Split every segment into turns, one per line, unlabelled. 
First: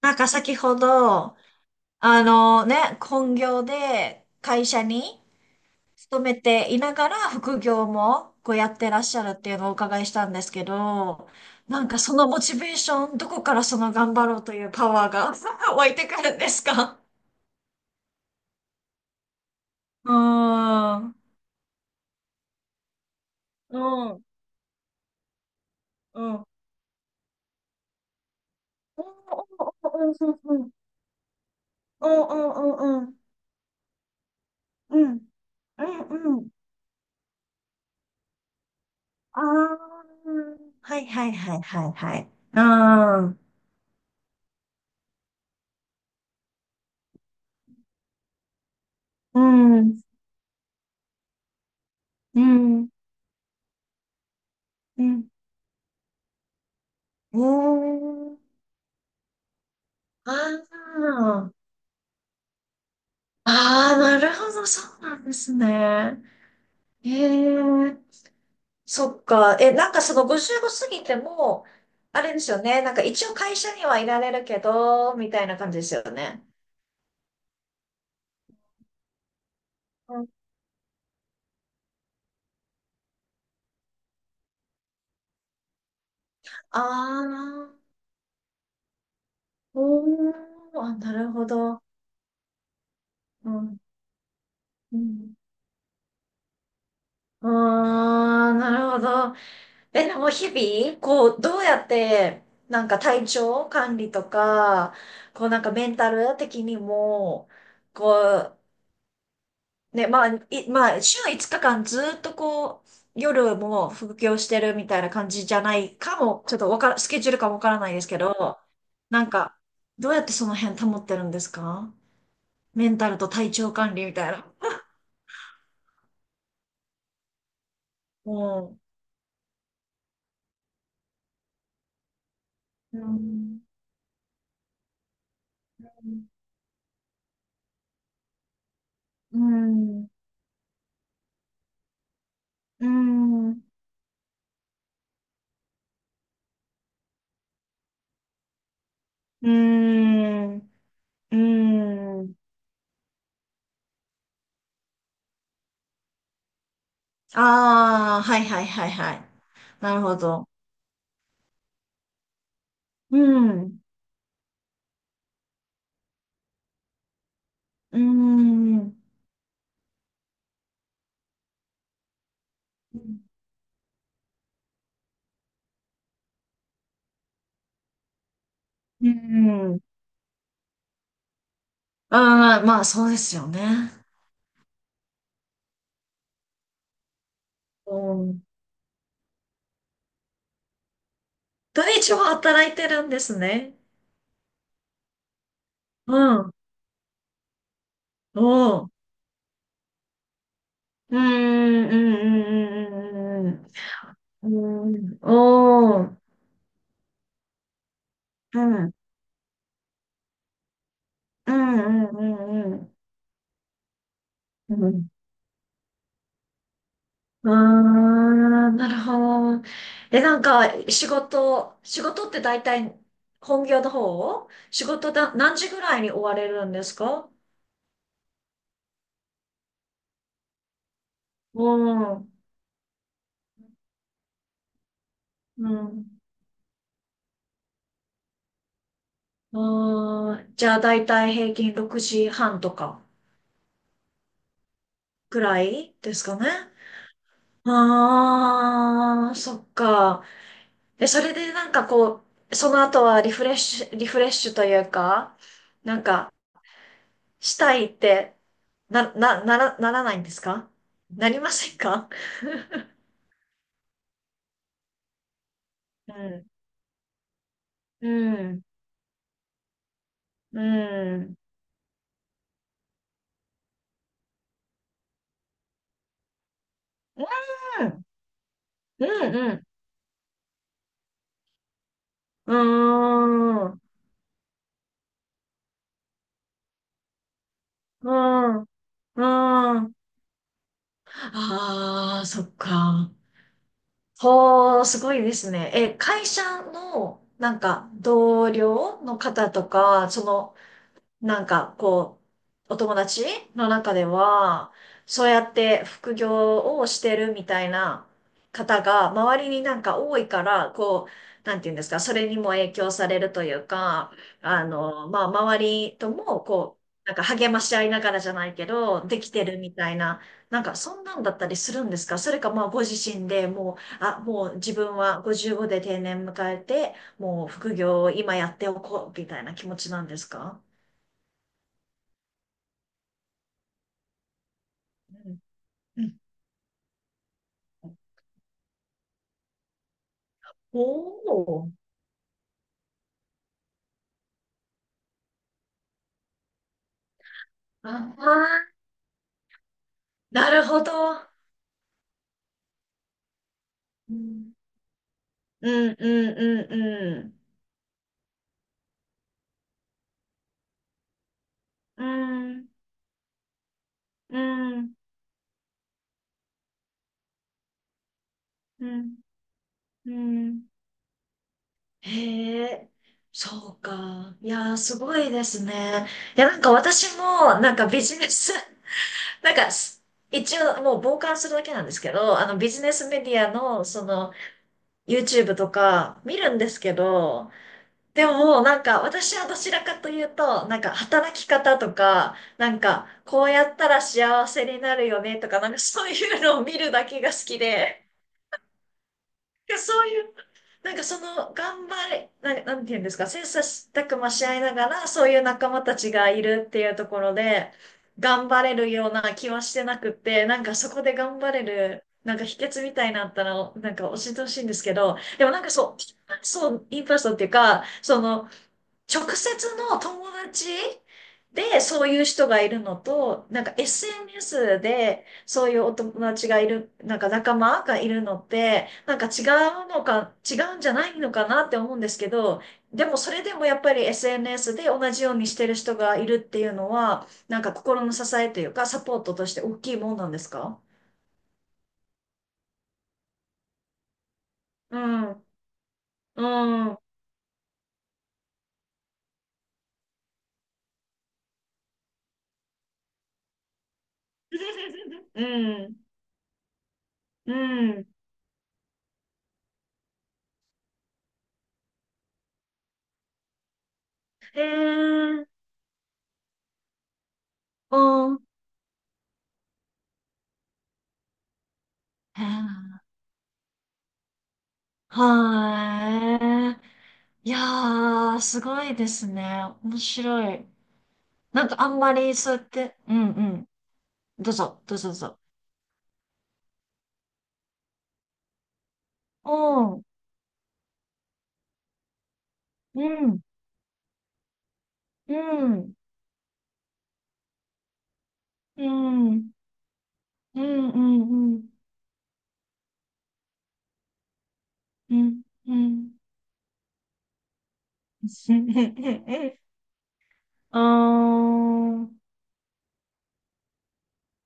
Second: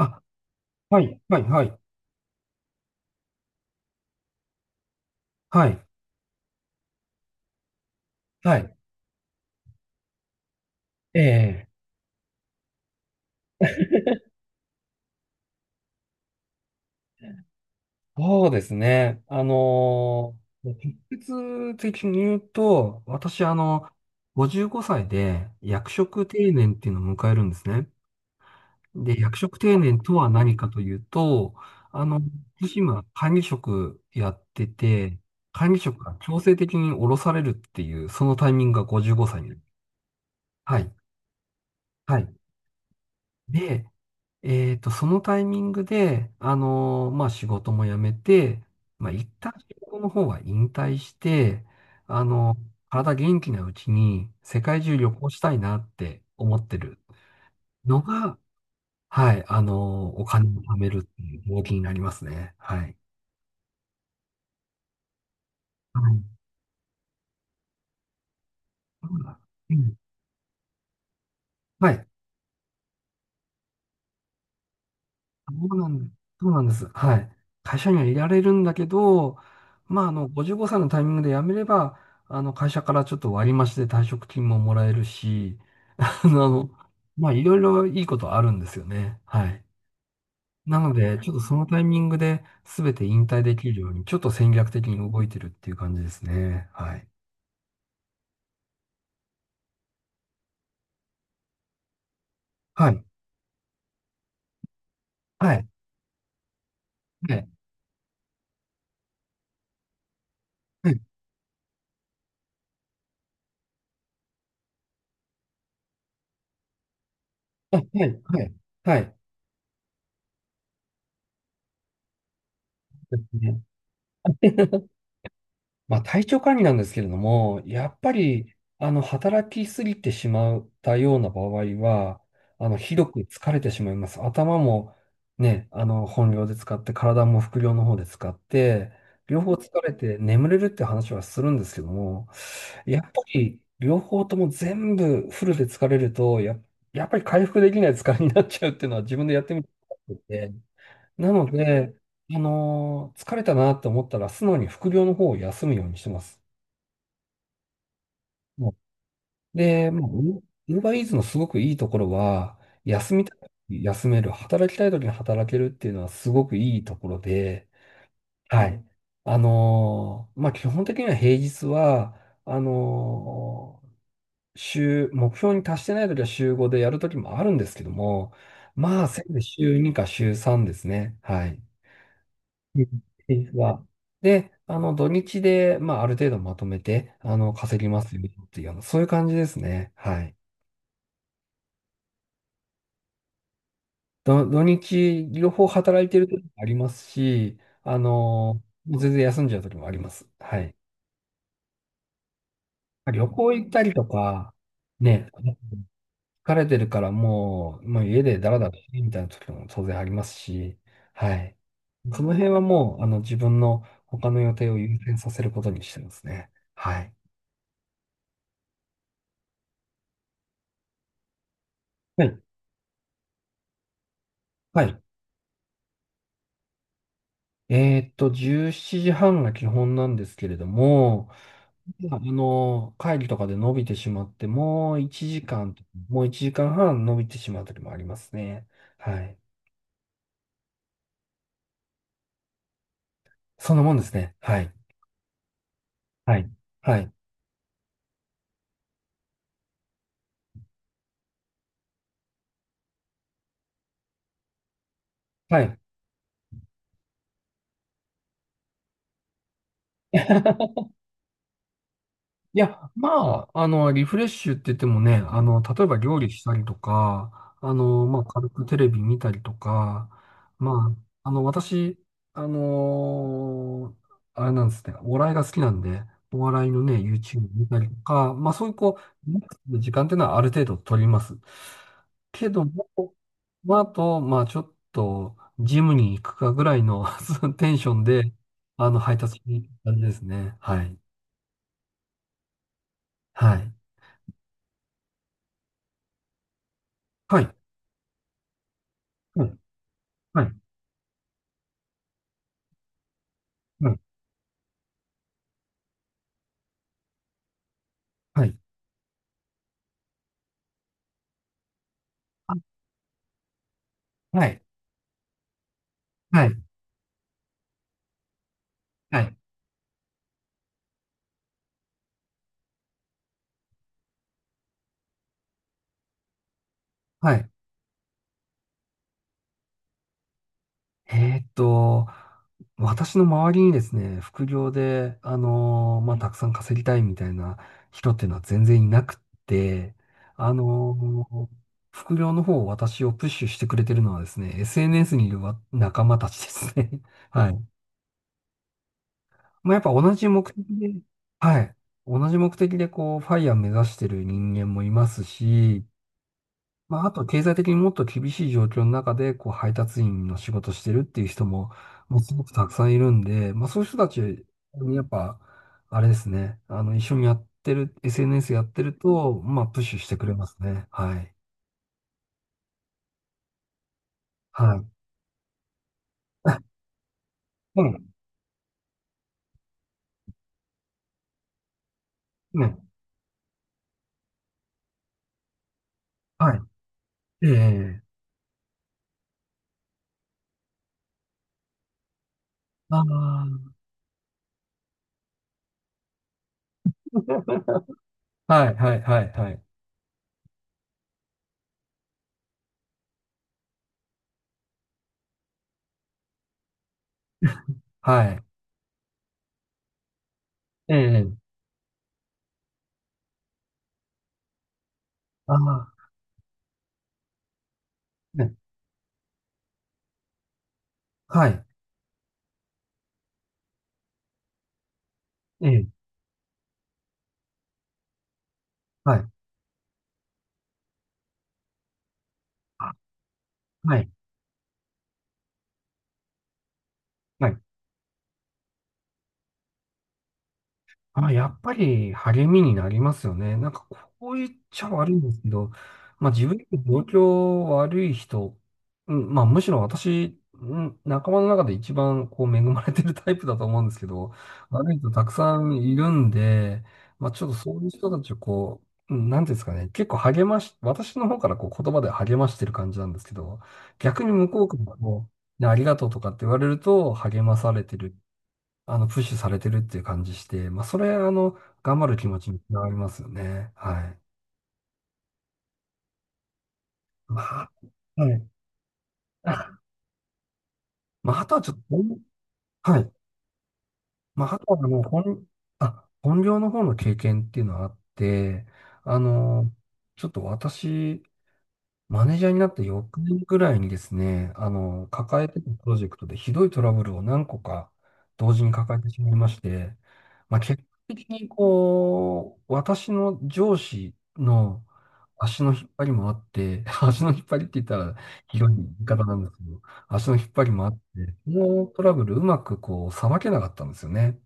なんか先ほ
はい、
ど、
はい、はい、
あのね、本業で会社に
はい、
勤めていながら副業もこう
は
や
い。
ってらっしゃるっていうのをお伺いしたんですけ
え
ど、
え、
なんかそのモチベーション、どこからその頑張ろうというパワーが 湧いてくるんですか？
そうですね。
うーん。
直接的に言うと、私、
うん。うん。
55歳で役
う
職
ん。
定年っていうのを迎えるんですね。で、役職定年とは何かというと、あ
う
の、
ん。う
私
ん。う
今、
ん。
管理職やってて、管理
う
職が
ん
強
うん。
制的に降ろされるっていう、そのタイミングが55
あ
歳になる。
あ、
はい、
はいはいはいはいは
は
い。
い。
うん。
で、そのタイミングで、まあ、仕事も辞めて、まあ、一
う
旦仕
ん。
事の方は引退して、あ
う
の
ん、
体元気なうちに世界中
う
旅
ん。
行したいなって思ってる
お
の
ー、
が、はい、お
あ
金を貯めるっていう
ー、
動機になりますね。はい。
あー、なるほど、そうなんです
は
ね。
い。
へえ、そっか。え、
う
なん
ん
かその55過ぎても、
はい。
あれですよね。なんか一応会社にはいられるけど、みたい
そ
な
う
感じで
な
す
ん
よ
です。
ね。
そうなんです。はい。会社にはいられるんだけど、まあ、
うん、
55歳のタイミングで辞めれば、会社からちょっと割り増しで退職金ももらえるし、あの、
あ
まあ、いろい
あ、
ろいいことあるんですよね。はい。
おー、
なの
あ、な
で、ちょ
る
っと
ほ
そのタ
ど。
イミングで全て引退
う
でき
ん、
るように、ちょっと戦略的に
う
動い
ん。
てるっていう感じですね。はい。
ああ、なるほど。え、でも日々、こう、どうやって、な
は
んか
い。
体調管理とか、こう
は
なん
い。
かメンタル的に
はい。
も、こう、ね、まあ、
はい。
週5日間ずっとこう、夜も副業してるみたいな感じじゃないかも、ちょっとわから、スケジュールかもわか
は
ら
い。
ないで
は
すけ
い。はい。
ど、
はい
なんか、どうやってその辺保ってるんですか？メンタルと体調管理みたいな。
まあ、体調管理なんですけれども、やっぱ
う
り、
ん。
働きすぎてしまったような場合は、ひ
う
どく疲れ
ん。
てしまいます。頭もね、本領で使って、体も副領の方で使って、
う
両方疲れ
ん。
て眠れるって話はするんですけども、
う
やっぱり、
ん。
両方とも全部フルで疲れると、やっぱり回復できない疲れになっちゃうっていうのは自分でやってみて
う
思ってて、
ん。
な
う
ので、
ーん。
疲れたなって思ったら、素直に副業の方を休むようにしてます。
ああ、はいはい
も
はいはい。
うで、
なる
まあ、ウ
ほど。
ーバーイーツのすごくいいところは、休
う
みた
ん。
休める、働きたい時に働けるっていうのはすごくいいところで、
うー
はい。
ん。
まあ、基本的には平日は、あ
うん。
のー週、目標に達してない時は週5でやる時もあるんですけども、まあ、
う
せいぜい週
ん。
2か週3ですね。はい。
ああ、ま
う
あ
ん
そうです
で
よ
すが。
ね。
で、土日で、まあ、ある程度まとめて、稼ぎま
う
すよ
ん。
っていうあのそういう感じですね。はい。
土日は働いてるんですね。
土日、両方働い
う
てる時も
ん。
ありますし、
おう。
もう全然休んじゃう時もあります。はい。
うーん、
旅
う
行行
ん、
ったりと
うん、う
か、
ん、うん。うん。うん。
ね、
おー。
疲れてるからもう、もう家でダラ
う
ダラし
ん。
てみたいな時も当然ありますし、は
う
い。
ん、う
その辺は
ん、うん、うん。
もう、自分の他の予定
う
を優
ん、
先させることにしてますね。はい。
あー、なるほど。え、なんか、仕
は
事っ
い。
て大体、本業の方
は
仕
い
事だ、何時ぐらいに終われるんですか？
えーっと、17時半が基本なんですけれども、
うん。
会議とかで伸びてしまって、もう1時
う
間、
ん。
もう1時間半伸びてしまう時もありますね。はい。
あー、じゃあ大体平均6時半とか
そんなもんですね。はい。
ぐらいですか
は
ね。
い。はい。
ああ、そっか。え、それでなんかこう、その後はリフレッシュ、リフレッシュというか、
はい。
なんか、したいって、ならないんです か？なりませんか？
いや、まあ、リフレッシュって言ってもね、例えば
う
料理し
ん。
たりとか、
う
まあ、軽
ん。
くテレビ見たりとか、
う
まあ、
ん。
私、あのあれなんですね、お笑いが好きなんで、お笑いのね、
う
YouTube 見たりと
ん。
か、まあ、そういうこう、
う
リ
ん。
ラッ
う
クス
ん。
する時間っていうのはある程度取ります。けども、
うーん。
まあ、
う
あと、まあ、ちょっと、ジムに行くかぐらいの テンション
ー
で、
ん。う
配達に行く
ーん。
感じですね。はい。
ああ、そっか。
はい。
ほー、すごいですね。え、会社の、
は
な
い。
んか、同僚の
う
方
ん、
とか、そ
は
の、
い、
なんか、こう、お友達の
う
中
ん、
では、そうやって副業をしてるみたいな
はい、
方が、周りになんか多いから、こう、なんていうんですか、それにも
あ
影響されるというか、
はい、
あの、まあ、周りとも、
はい、
こう、なんか励まし合いながらじゃないけど、で
は
き
い、
てるみたいな、なんかそんなんだったりするんですか？それかまあご自身でもう、あ、もう自分は55で定年迎えて、
は
も
い。
う副業を今やっておこうみたいな気持ちなんですか？
えーっと、私の周りにですね、副業で、
うんう
ま
ん。
あ、たくさん稼ぎたいみたいな人っていうのは全然いなくって、あ
お
のー
お。
副業の方を私をプッシュしてくれてるのはですね、SNS にいるわ仲間たちですね。はい。
ああ、
まあ、やっぱ同じ目
な
的
るほど。
で、はい。同じ目的でこう、ファイヤー目指して
う
る
ん、
人間もいます
う
し、
ん、うん、
まあ、あ
う
と
ん。
経済的にもっと厳しい状況の中で、こう、配達員の仕事してるっていう人も、
う
もうすごくた
ん、
くさんいるんで、まあ、そういう人たち
うん、
にやっぱ、あれですね、一緒にやってる、SNS やって
う
る
ん、
と、まあ、プッシュし
う
てくれます
ん。
ね。はい。
へえ、そうか。いや
は
ー、
い。
すごいですね。いや、なんか 私も、なん
う
かビ
ん。
ジネス、なんかす、一応もう傍観するだけなんですけど、あのビ
ね。
ジネスメディアの、その、YouTube とか見る
は
ん
い。
ですけ
え
ど、
え。
でも、なんか、私はどちらかというと、なんか、働き方とか、なん
あ
か、こ
あ。
うやったら幸せになるよねとか、なんか、そういうのを見るだけが好きで、
はい、はい、はい、はい。
なんかそういう、なんか、その、頑張れ、なんなんていうんですか、切磋琢磨し合いながら、そういう仲間たちがいるっていうところで、
はい。
頑張れるような気はしてなくって、なんか、そ
え
こで頑
え。
張れる、なんか、秘訣みたいなのあったら、なんか、教えてほしいんですけど、でも
あ
なんか
あ。
そう、インパーソンっていうか、その、
ね。
直接の友達
はい。
でそういう人がいるのと、なんか SNS で
え
そういう
え。
お友達がいる、なんか仲間がいるのって、
は
なんか
い。
違うのか、違うんじゃないのかなって思うんですけど、
あ
でもそれでもやっぱ
は
り
い。
SNS で同じようにしてる人がいるっていうのは、
はい。
なんか心の支えというかサポートとして大きいもんなんですか？
あ、やっぱり励みになりますよね。なんかこう言っちゃ
う
悪いんで
ん、
すけど、まあ
う
自分より
ん、
状
う
況悪い人、うん、まあむしろ私、うん、仲間の中で一番こう恵まれてるタイプだと思うんですけど、悪い人たくさんい
ん、
るんで、まあちょっ
う
とそういう
ん。
人たちをこう、なんていうんですかね、結構励まし、私の方からこう言葉で励ましてる感じなんですけど、逆に向
へ
こうからも
え、
ねありがとうとかって言われると励まされてる
うん。へ
プッシュされてるっていう感じして、まあ、それ、頑張る気持ちにつなが
え、
りますよね。はい。
はー
ま
い。いや
あ、は
ー、
い。
すごいですね。
あ
面白い。
まあ、あとは
なん
ちょっ
かあんま
と、
りそうやって、
はい。
うんうん。
ま
ど
あ、
う
あとは
ぞ、どう
もう
ぞどうぞ。
本、あ、本業の方の経験っていうのはあって、あ
う
の、
ん、
ちょっと私、マネージャーになって
う
翌
ん、
年ぐらいにですね、
う
抱えてたプ
ん、
ロジェクトでひどいトラブルを何個か同時に
う
抱えてし
ん、
ま
う
いま
ん、
して、まあ、
う
結果的に
ん、うん、
こう、私の上司の
うん、
足の
う
引っ張り
ん。
もあって、足の引っ張りって言ったら広い言い方なんで すけど、足の引っ張り
あ
もあって、このト
ー、
ラブルうまくこう、さばけなかったんですよね。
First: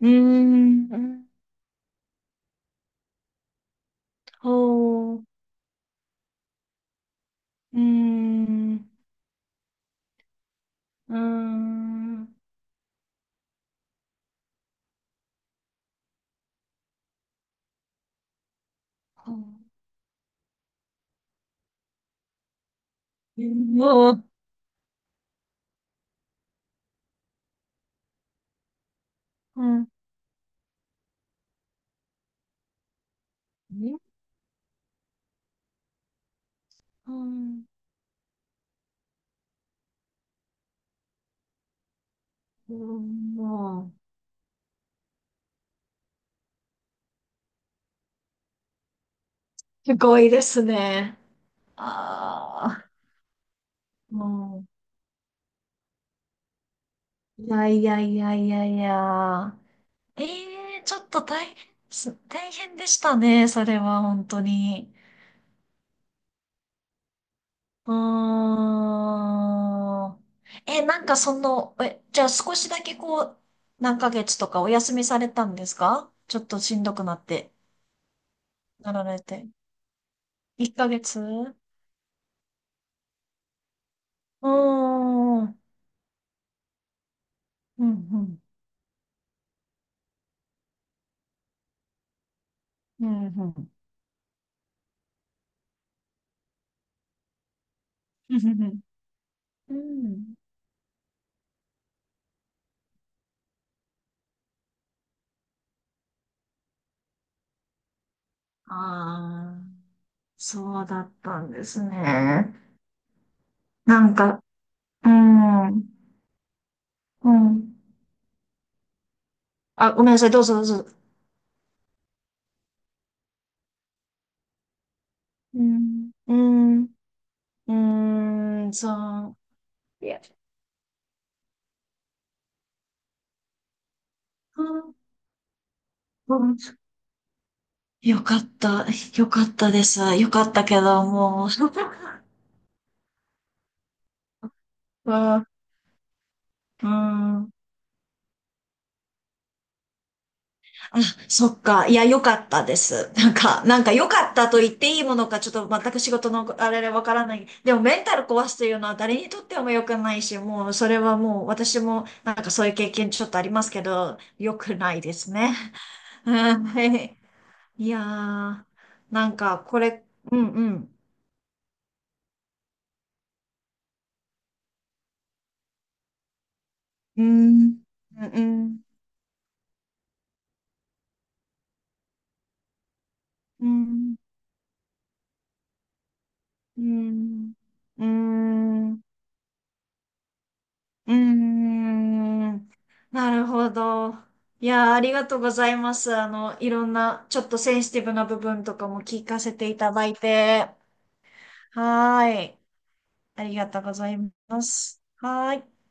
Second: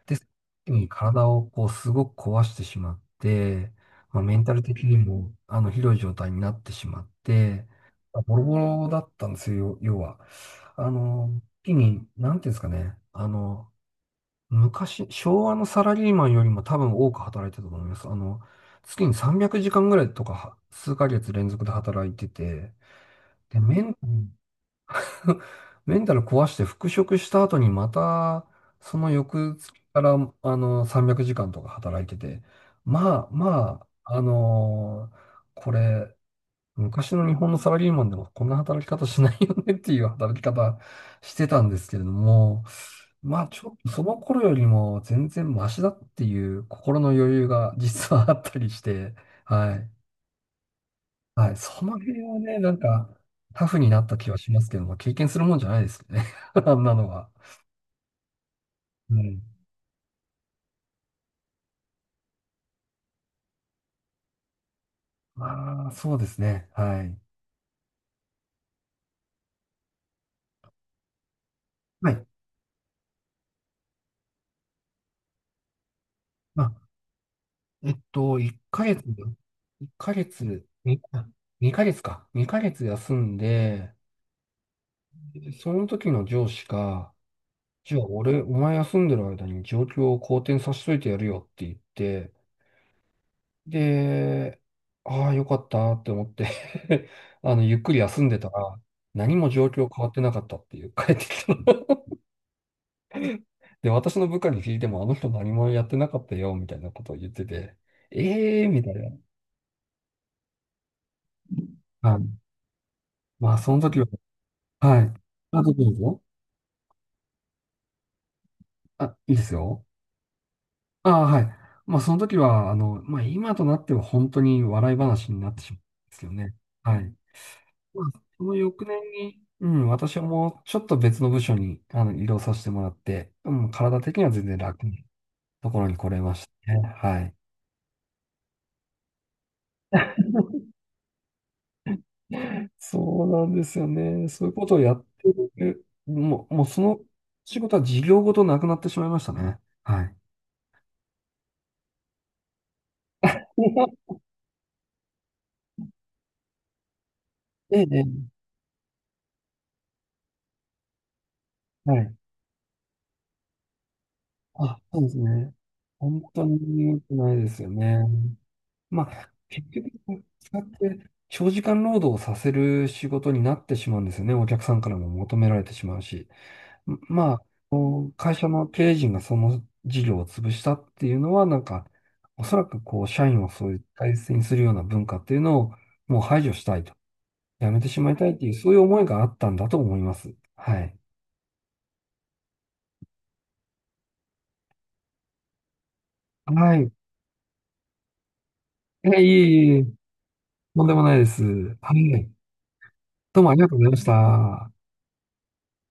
うー
で、その時に体
ん、
をこうすごく壊してしまって、まあ、メンタル的に
ほう、う
もあのひどい状態になってしまって、
ー
まあボロボロ
ん、
だったんですよ、要は。
うー
時に、
ん、
なんていうんですかね、昔、昭和のサラリーマンよりも多分多く働いてたと思います。月に
ほう、
300時間ぐらいとかは、数ヶ月連続で働いてて、
う
で、
ん、
メンタル壊して復職した後にまた、その翌
う
月
ん、うん、
から、300時間とか働いてて、まあ、これ、昔の日本のサラリーマンでもこんな働き方しないよねっていう働き方してたんですけれども、
うん、
まあちょっ
う
と
ん、
その頃よりも全然マシだっていう心の余裕が実はあったりして、は
す
い。
ごいですね。
はい。その辺はね、なん
あ
か、タフになっ
あ、
た気はしま
も
すけども、経験するもんじゃないですよね。あんなのは。
ういやいやいやいやい
うん。
や。ええ、ちょっと大変す、大変でしたね、それは、本当に。
まあ、そうですね。はい。
うーん。え、なんかその、え、
は
じゃ
い。
あ少しだけこう、何ヶ月とかお休みされたんですか？ちょっと
まあ、
しんどくなって、
えっと、1ヶ
な
月、
られて。
1ヶ月、
1ヶ
に
月
あ
う
2ヶ月か。2ヶ月休んで、
ーん。うん、
その時の上司が、
う
じゃあ
ん。
俺、お前休んでる間に状況を好転させといてやるよって言って、
うん、うん。
で、ああ、よかったって思って ゆっくり休ん
う
で
ん、
たら、何も状
うん。
況変わ
う
ってな
ん。
かったっていう、帰ってきたの。で、私の部下に聞いても、あの人何もやってなかったよ、みたいなことを言ってて、ええー、みたいな。
ああ。そうだったんです
はい。
ね。
まあ、その時
な
は、
んか、
は
うー
い。あどうぞ
ん、
どうぞ。
うん。
あ、いいですよ。
あ、ごめんなさい、どうぞどうぞ。
ああ、はい。まあ、その時は、まあ、今となっては本当に笑い話になっ
う
て
ー
しまうん
ん、
ですよ
うー
ね。
ん、
はい。
う
まあ、その
ーん、
翌年
そ
に、うん、
う。い
私
や、
はもうちょっと別の部署にあの移動させてもらって、うん、体的には全然楽なところに来れま
う
し
ん、
たね。はい。
よかった、よかったです。よかったけど、もう。
そうなんですよね。そういうことをやっ
う
て
ん、
る。もうそ
う
の
ん、
仕事は事業ごとなくなってしまいましたね。はい。
あ、そっか。いや、良かったです。なんか、なんか良 かったと言っていいものか、ちょっと全く仕事のあれでわからない。で
え
も、
え、
メンタ
ええ
ル壊すというのは誰にとっても良くないし、もう、それはもう、私
は
も、
い。
なんかそういう経験ちょっとありますけど、良く
あ、
な
そ
い
うで
で
す
す
ね。
ね。
本
う
当
ん、
に
は
良く
い。
ないですよ
い
ね。
やー、
ま
な
あ、
んか、
結
こ
局、
れ、うん、
使
う
っ
ん。
て長時間労働をさせる仕事になってしまうんですよね。お客さんからも求められてしまうし。ん
う
ま
ん、うん、
あ、会
う
社の
ん、
経営陣がその事業を潰したっていうのは、なんか、おそらくこう、社員を
う
そういう大
ん、
切にするような文化っていうのをもう排除した
う
いと。
ん、
やめてし
う
まいたいっていう、そういう思
ん。
いがあったんだと思います。はい。
うーん、なるほど。いやー、ありがとうございます。あの、い
は
ろ
い。
んな、ちょっとセンシティブな部分とかも
え、いえ
聞かせ
い
て
え
い
いえ
ただいて。
とんでもないです。は
は
い。
ーい。
ど
あ
うもあ
り
り
が
がとう
とう
ござい
ご
まし
ざいま
た。
す。はーい。